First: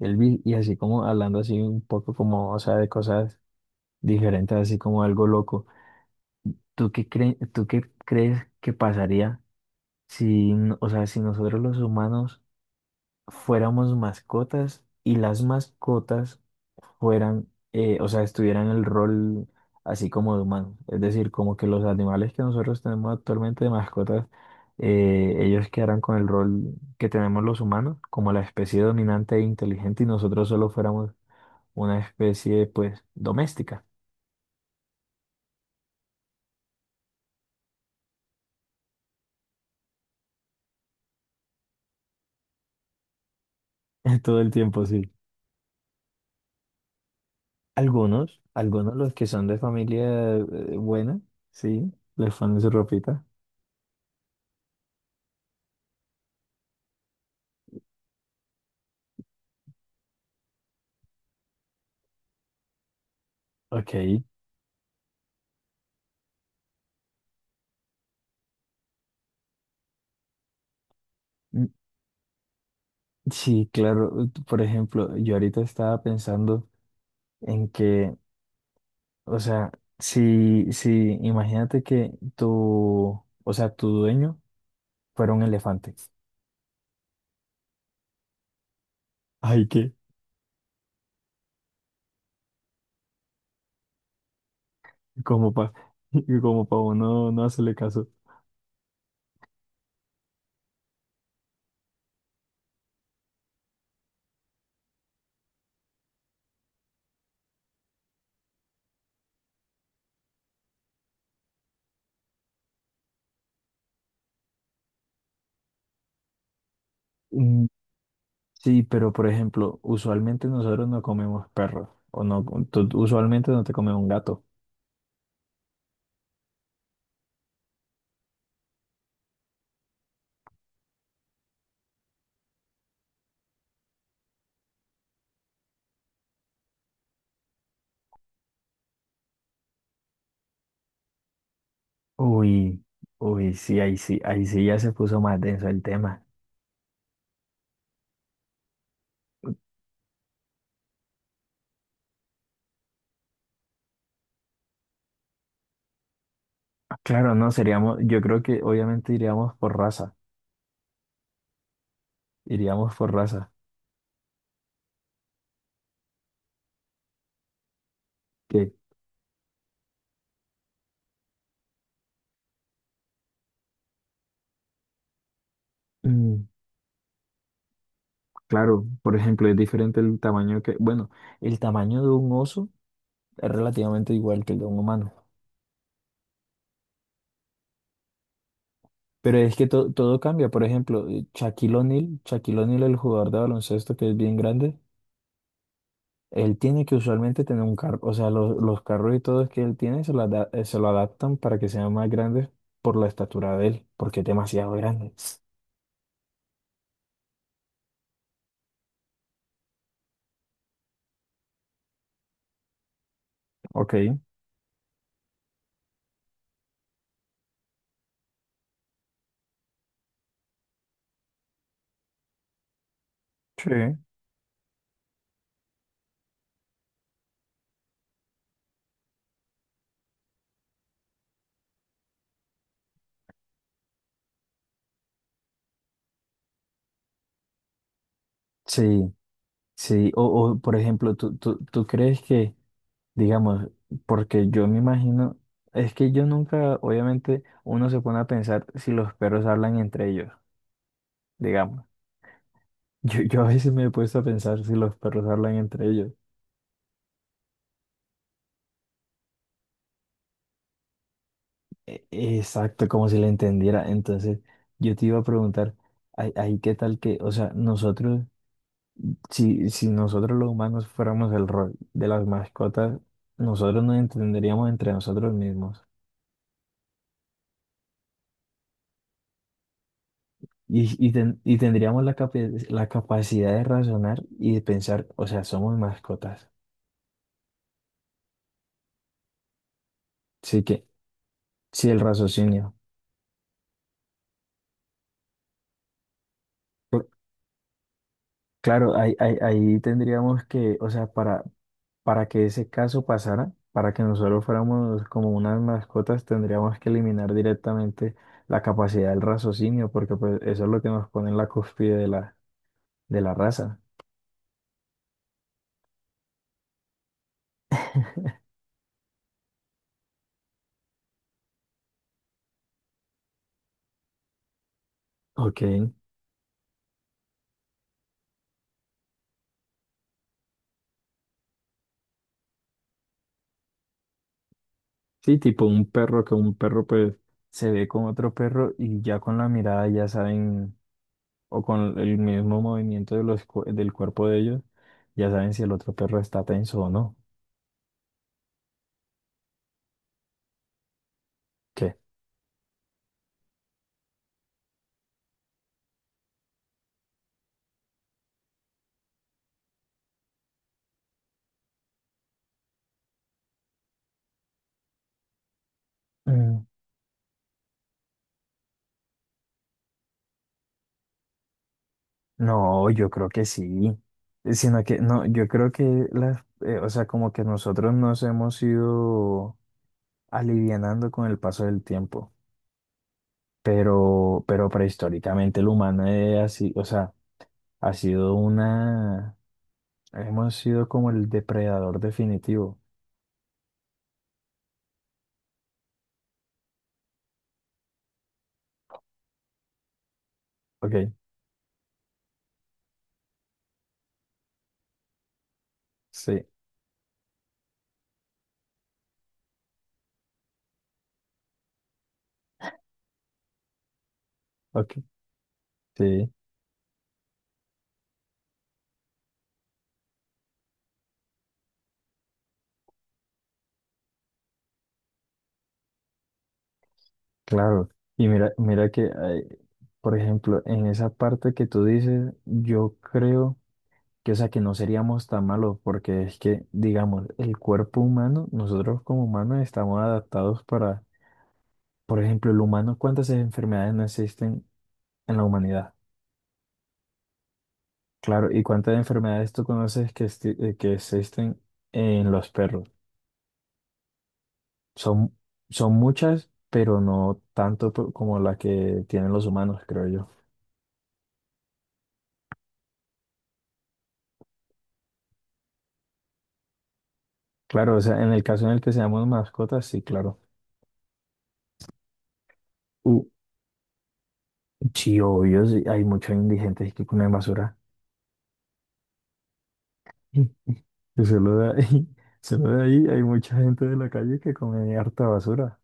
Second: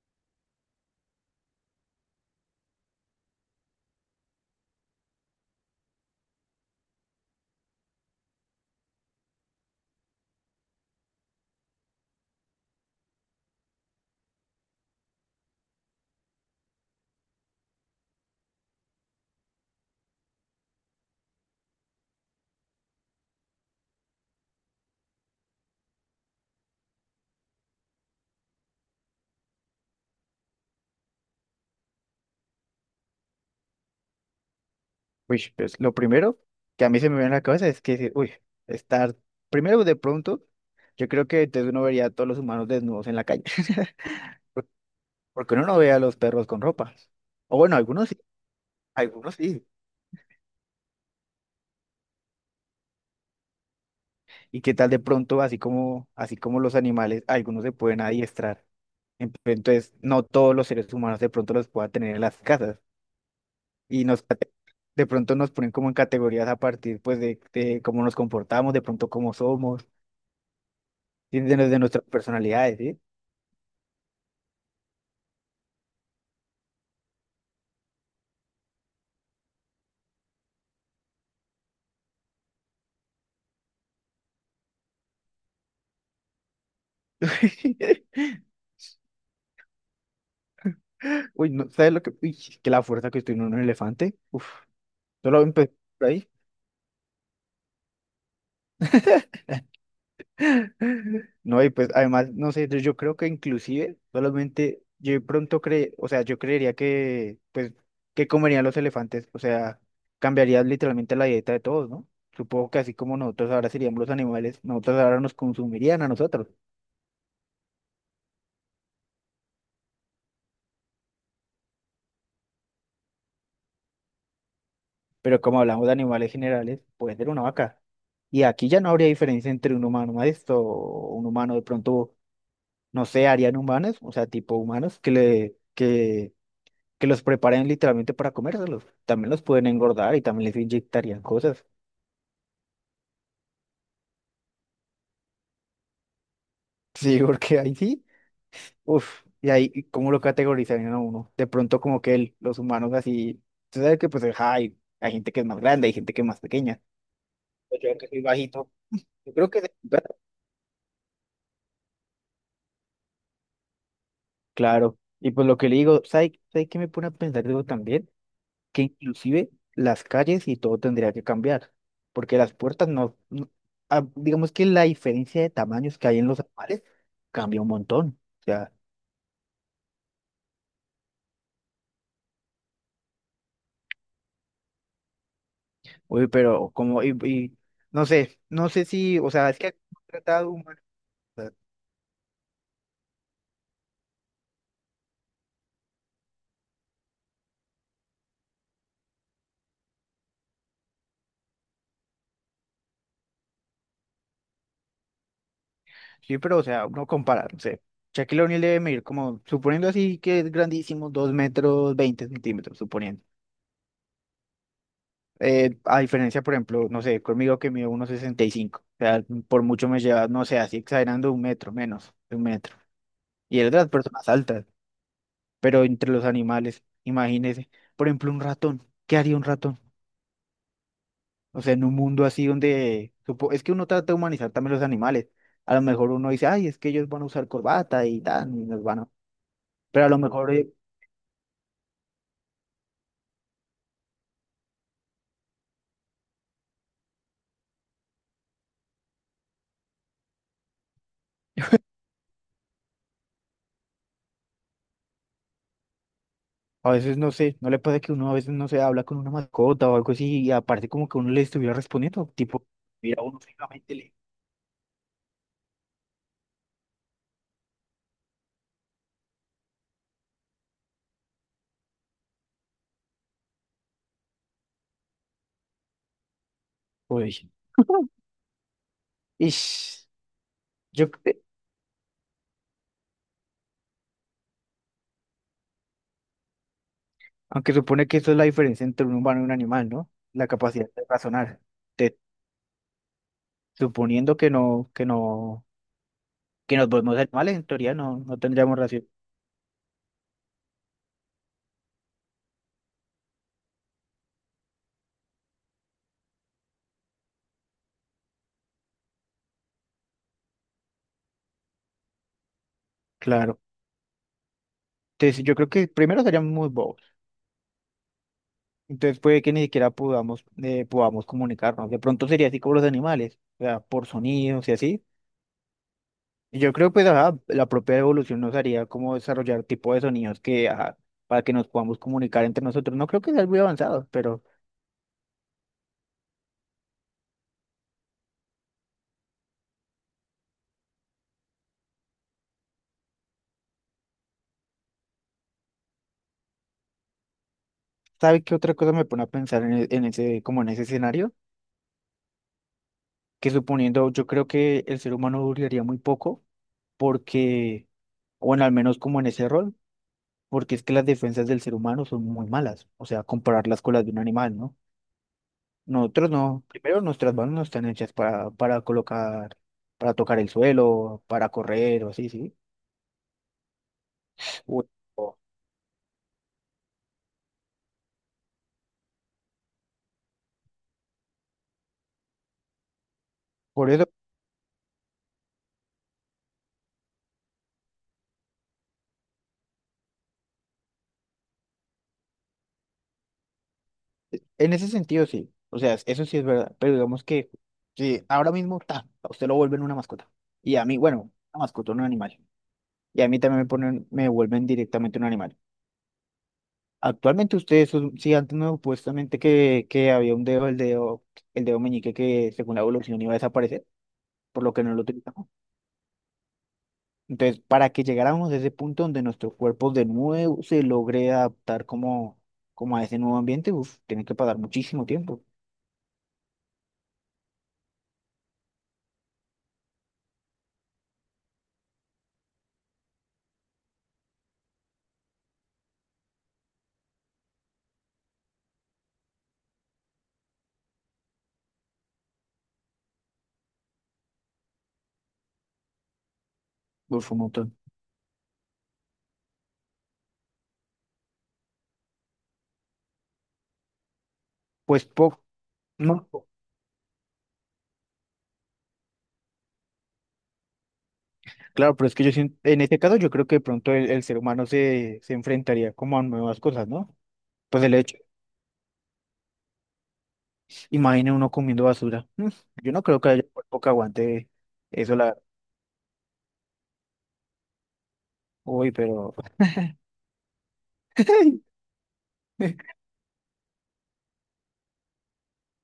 Elvis, y así como hablando así un poco como, o sea, de cosas diferentes, así como algo loco. Tú qué crees que pasaría si nosotros los humanos fuéramos mascotas y las mascotas estuvieran el rol así como de humanos? Es decir, como que los animales que nosotros tenemos actualmente de mascotas, ellos quedaran con el rol que tenemos los humanos, como la especie dominante e inteligente y nosotros solo fuéramos una especie, pues, doméstica Uy, pues lo primero que a mí se me viene a la cabeza es que, decir, uy, estar, primero de pronto, yo creo que entonces uno vería a todos los humanos desnudos en la calle, todo el tiempo, sí. porque uno no ve a los perros con ropa. O bueno, algunos sí, Algunos, algunos los que algunos son de sí. familia buena, sí, les ponen su ropita. ¿Y qué tal de pronto, así como los animales, algunos se pueden adiestrar? Entonces, no todos los seres humanos de pronto los pueda tener en las casas. Y Ok. nos, de pronto nos ponen como en categorías a partir, pues, de cómo nos comportamos, de pronto cómo somos, y Mm, de nuestras personalidades, ¿sí? sí, claro. Por ejemplo, yo ahorita estaba pensando en que, o sea, si, si, imagínate que tu dueño fuera un elefante. Ay, ¿qué? Uy, no, ¿sabes lo que? Uy, que la fuerza que tiene un elefante. Uf, solo Como pa, empecé por ahí. como pa uno no hacerle caso. No, y pues además, no sé, yo creo que inclusive solamente yo de pronto o sea, yo creería que, pues, que comerían los elefantes? O sea, cambiaría literalmente la dieta de todos, ¿no? Supongo que así como nosotros ahora seríamos los animales, nosotros ahora nos consumirían a nosotros. Sí, pero por ejemplo, usualmente nosotros no comemos perros, o no, usualmente no te comes un gato. Pero como hablamos de animales generales, puede ser una vaca. Y aquí ya no habría diferencia entre un humano esto, un humano de pronto no sé, harían humanos, o sea, tipo humanos que que los preparen literalmente para comérselos. También los pueden engordar y también les inyectarían cosas. Uy, uy, sí, ahí sí, ahí sí ya se puso más denso el tema. Sí, porque ahí sí, uff, y ahí ¿y cómo lo categorizarían a uno? De pronto como que los humanos así, tú sabes que pues ajá, hay gente que es más grande, hay gente que es más pequeña. Claro, no, Pues yo seríamos, que yo soy creo que bajito, obviamente yo creo que... iríamos por raza, Claro, y pues lo que le digo, ¿sabes qué me pone a pensar digo también? que Que inclusive las calles y todo tendría que cambiar, porque las puertas ah, digamos que la diferencia de tamaños que hay en los mm, animales cambia un montón. O sea, claro, por ejemplo, es diferente el tamaño que, bueno, el tamaño de un oso es relativamente igual que el de un humano, uy, pero como, y no sé, no sé si, o pero sea, es es que que han todo cambia, tratado por humano, ejemplo, o sea, Shaquille O'Neal, Shaquille O'Neal, el jugador de baloncesto que es bien grande. Él tiene que usualmente tener un carro, o sea, los carros y todo que él tiene se lo adaptan para que sean más grandes por la estatura de él, porque es demasiado grande. sí, pero o sea, uno compara, no sé. Shaquille O'Neal debe medir como, suponiendo así que es grandísimo, 2 metros 20 centímetros, suponiendo. Ok, A diferencia, por ejemplo, no sé, conmigo que mido 1,65. O sea, por mucho me lleva, no sé, así exagerando 1 metro, menos de 1 metro. Y es de las sí. personas altas, pero entre los animales, imagínese, por ejemplo, un ratón. ¿Qué haría un ratón? O sea, en un mundo así donde... Es que uno trata de humanizar también los animales. A lo mejor uno dice, ay, es que ellos van a usar corbata y tal, y nos van a... Sí, Pero a sí. lo mejor O, por ejemplo, ¿tú crees que, digamos, porque yo me imagino, es que yo nunca, obviamente, uno se pone a pensar si los perros hablan entre ellos, digamos. Yo a veces me he puesto a pensar si los perros hablan entre ellos. a veces, no sé, no le pasa que uno a veces, no se habla con una mascota o algo así y aparte como que uno le estuviera respondiendo, tipo... Exacto, como si Mira, le uno entendiera. fijamente. Entonces, yo te iba a preguntar, ahí qué tal que, o sea, nosotros, si, si nosotros los humanos fuéramos el rol de las mascotas, nosotros nos entenderíamos entre nosotros mismos Uy. Ish. y, Yo, y, ten- cre- y tendríamos la capacidad de razonar y de pensar, o sea, somos mascotas. Aunque supone que eso es la diferencia entre un humano y un animal, ¿no? La Así que, capacidad de razonar. sí, el Te- raciocinio. Suponiendo que no, que nos volvemos animales, en teoría no, no tendríamos Claro, razón. Ahí tendríamos que, o sea, para que ese caso pasara, para que nosotros fuéramos como unas mascotas, tendríamos que eliminar directamente la capacidad del raciocinio, porque pues eso es lo que nos pone en la cúspide de la Claro. raza. Entonces, yo creo que primero seríamos muy bobos. Entonces puede que ni siquiera podamos, podamos comunicarnos. De pronto sería así como los animales, o sea, por sonidos y así. Ok. Y yo creo pues ajá, la propia evolución nos haría como desarrollar tipo de sonidos que ajá, para que nos podamos comunicar entre nosotros. No creo que sea algo muy avanzado, pero Sí, tipo un perro, que un perro pues se ve con otro perro y ya con la mirada ya saben, o con el mismo movimiento de del cuerpo de ellos, ya saben si el otro perro está tenso o no. ¿sabe qué otra cosa me pone a pensar en, en ese, como en ese escenario? ¿Qué? Que suponiendo, yo creo que el ser humano duraría muy poco, porque, bueno, al menos como en ese rol, porque es que las defensas del ser humano son muy malas, o sea, compararlas con las de un animal, ¿no? Nosotros no, primero nuestras manos no están hechas para colocar, para tocar el suelo, para correr o así, ¿sí? No, yo creo que sí, sino O- que no, o- yo creo que como que nosotros nos hemos ido alivianando con el paso del tiempo, Por eso. Pero prehistóricamente el humano es así, o sea, ha sido una, hemos sido como el depredador definitivo, En ese sentido, sí. O sea, eso sí es verdad. Pero digamos que sí, ahora mismo ta, a usted lo vuelven una mascota. Y a mí, ok, bueno, una mascota, un animal. Y a mí también me ponen, me vuelven directamente un animal. sí, Actualmente ustedes, sí, antes no, supuestamente que había un dedo, el dedo meñique que según la evolución iba a desaparecer, por lo que ok, no lo utilizamos. sí, Entonces, para que llegáramos a ese punto donde nuestro cuerpo de nuevo se logre adaptar como, como a ese nuevo ambiente, uf, tiene que pasar muchísimo tiempo. claro, y mira, por ejemplo, en esa parte que tú dices, yo creo que, o sea, que no seríamos tan malos, porque es que, digamos, el cuerpo humano, nosotros como humanos estamos adaptados para, por ejemplo, el humano, ¿cuántas enfermedades no existen en la humanidad? Uf, un montón. Claro, ¿y cuántas enfermedades tú conoces que existen en los perros? Pues Son, poco. son No. muchas, pero no tanto como la que tienen los humanos, creo yo. Claro, pero es que yo siento, en este caso yo creo que de pronto el ser humano se enfrentaría como a nuevas cosas, ¿no? Pues el Claro, o hecho, sea, en el caso en el que seamos mascotas, sí, claro. imagine uno comiendo basura. Mm. Yo no Uh, creo que haya cuerpo que aguante eso sí, la... obvio, sí, hay muchos indigentes que comen basura. Uy, pero... Y solo de ahí, solo de ahí hay mucha gente de la calle que come harta basura.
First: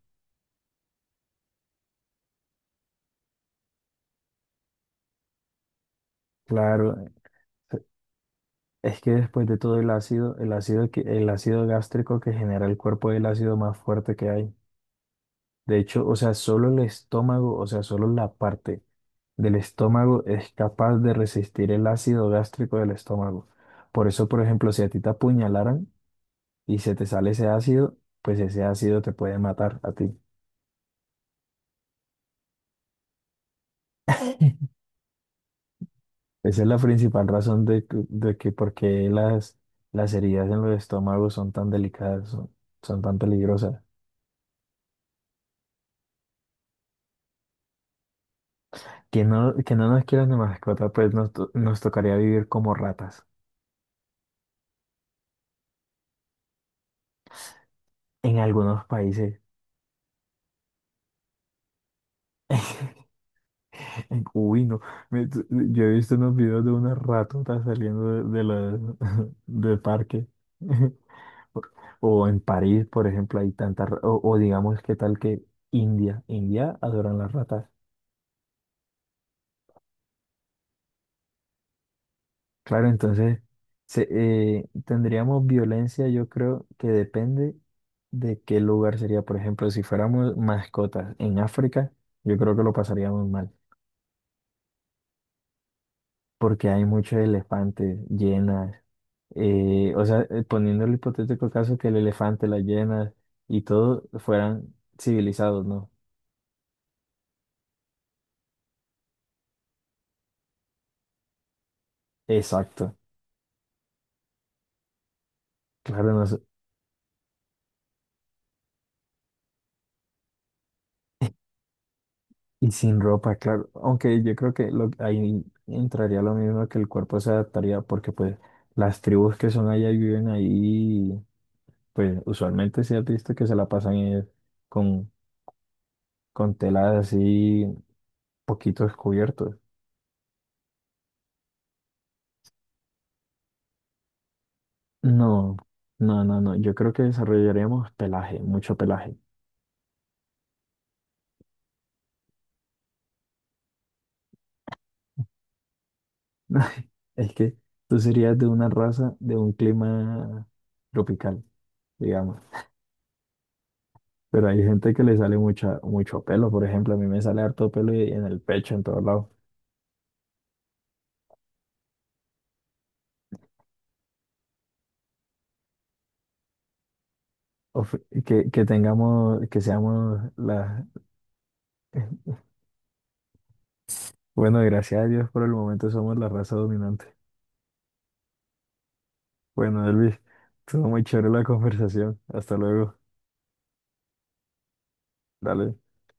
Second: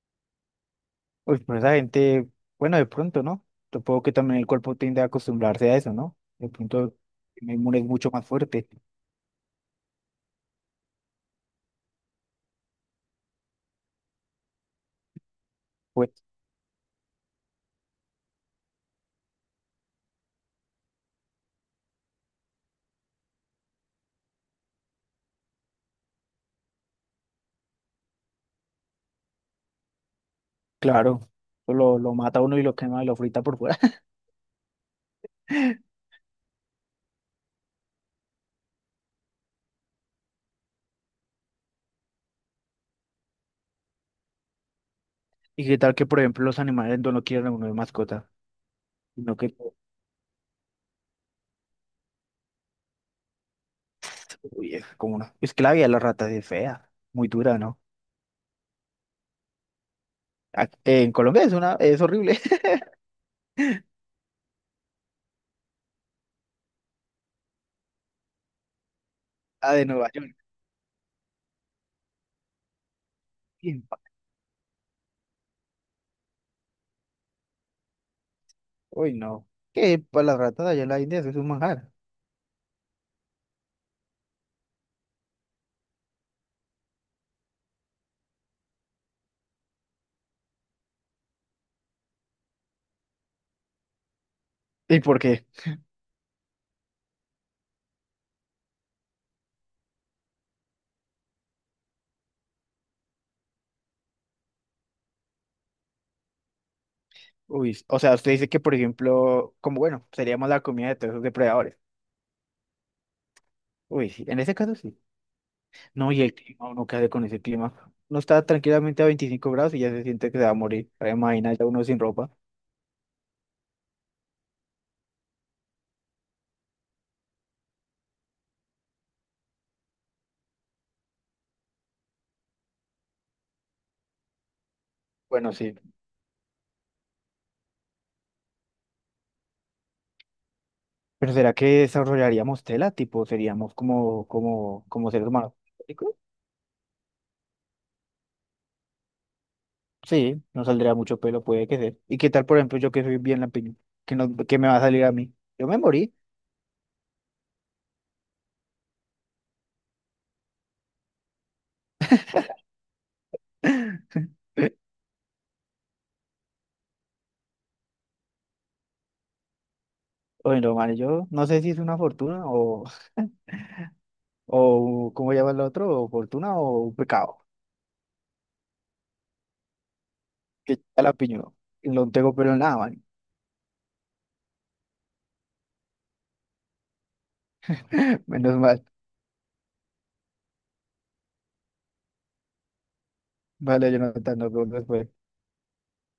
Uy, pero esa gente, bueno, de pronto, ¿no? Supongo que también el cuerpo tiende a acostumbrarse a eso, ¿no? De Claro, pronto e, el inmune es mucho más fuerte. es que después de todo el ácido, el ácido gástrico que genera el cuerpo es el ácido más fuerte que hay. De hecho, Pues o sea, solo el estómago, o sea, solo la parte del estómago es capaz de resistir el ácido gástrico del estómago. Por eso, por ejemplo, si a ti te apuñalaran y se te sale ese ácido, pues ese ácido te puede matar a ti. claro, lo mata uno y lo quema y lo frita por fuera. Esa es la principal razón de que por qué las heridas en los estómagos son tan delicadas, son, son tan peligrosas. ¿Y qué tal que, por ejemplo, los animales no lo quieran a uno de mascota? Sino que Que no nos quieran de mascota, pues nos tocaría vivir como ratas uy, es como una esclavia de las ratas es fea, muy dura, ¿no? en algunos países. En Colombia es una, es horrible. Uy, no. Yo he visto unos videos de unas ratotas saliendo de, La del de Nueva parque. York. O en París, por ejemplo, hay Bien tantas... pa-. O, o digamos, ¿qué tal que India? India adoran las ratas. Uy, no. Que para las ratas allá en la India eso es un manjar. Claro, entonces tendríamos violencia, yo creo que depende de qué lugar sería. Por ejemplo, si fuéramos mascotas en África, yo creo que lo pasaríamos mal, ¿Y por qué? porque hay muchos elefantes, llenas, poniendo el hipotético caso que el elefante, las llenas y todo fueran civilizados, ¿no? Uy, o sea, usted dice que, por ejemplo, como bueno, sería más la comida de todos esos depredadores. Exacto. Uy, sí, en ese caso sí. No, Claro, y el clima, uno qué hace con ese clima. Uno está tranquilamente a 25 grados y ya se siente que se va a morir. Ahora imagina ya uno sin ropa. y sin ropa, claro. Aunque yo creo que ahí entraría lo mismo que el cuerpo se adaptaría porque pues las tribus que son allá y viven ahí, pues usualmente sí has visto que se la pasan con, Bueno, sí. con telas así poquitos cubiertos. Pero ¿será que desarrollaríamos tela? Tipo, seríamos como, como, como seres humanos. No, no, no, no. Yo creo que desarrollaríamos pelaje, mucho pelaje. Sí, no saldría mucho pelo, puede que sea. ¿Y qué tal, por ejemplo, yo que soy bien lampiño? ¿Qué, no, qué me va a salir a mí? Yo me morí. Es que tú serías de una raza, de un clima tropical, digamos. Pero hay gente que le sale mucha, mucho pelo, por ejemplo, a mí me sale harto pelo en el pecho, en todos lados. Bueno, man, yo no sé si es una fortuna o ¿cómo llama el otro? O fortuna o un pecado. O que tengamos, que seamos Que la... ya lampiño. No tengo pelo en nada, man. Bueno, gracias a Dios por el momento somos la raza dominante. Menos mal. Bueno, Elvis, estuvo muy chévere la conversación. Hasta luego. Vale, yo no tanto, Dale.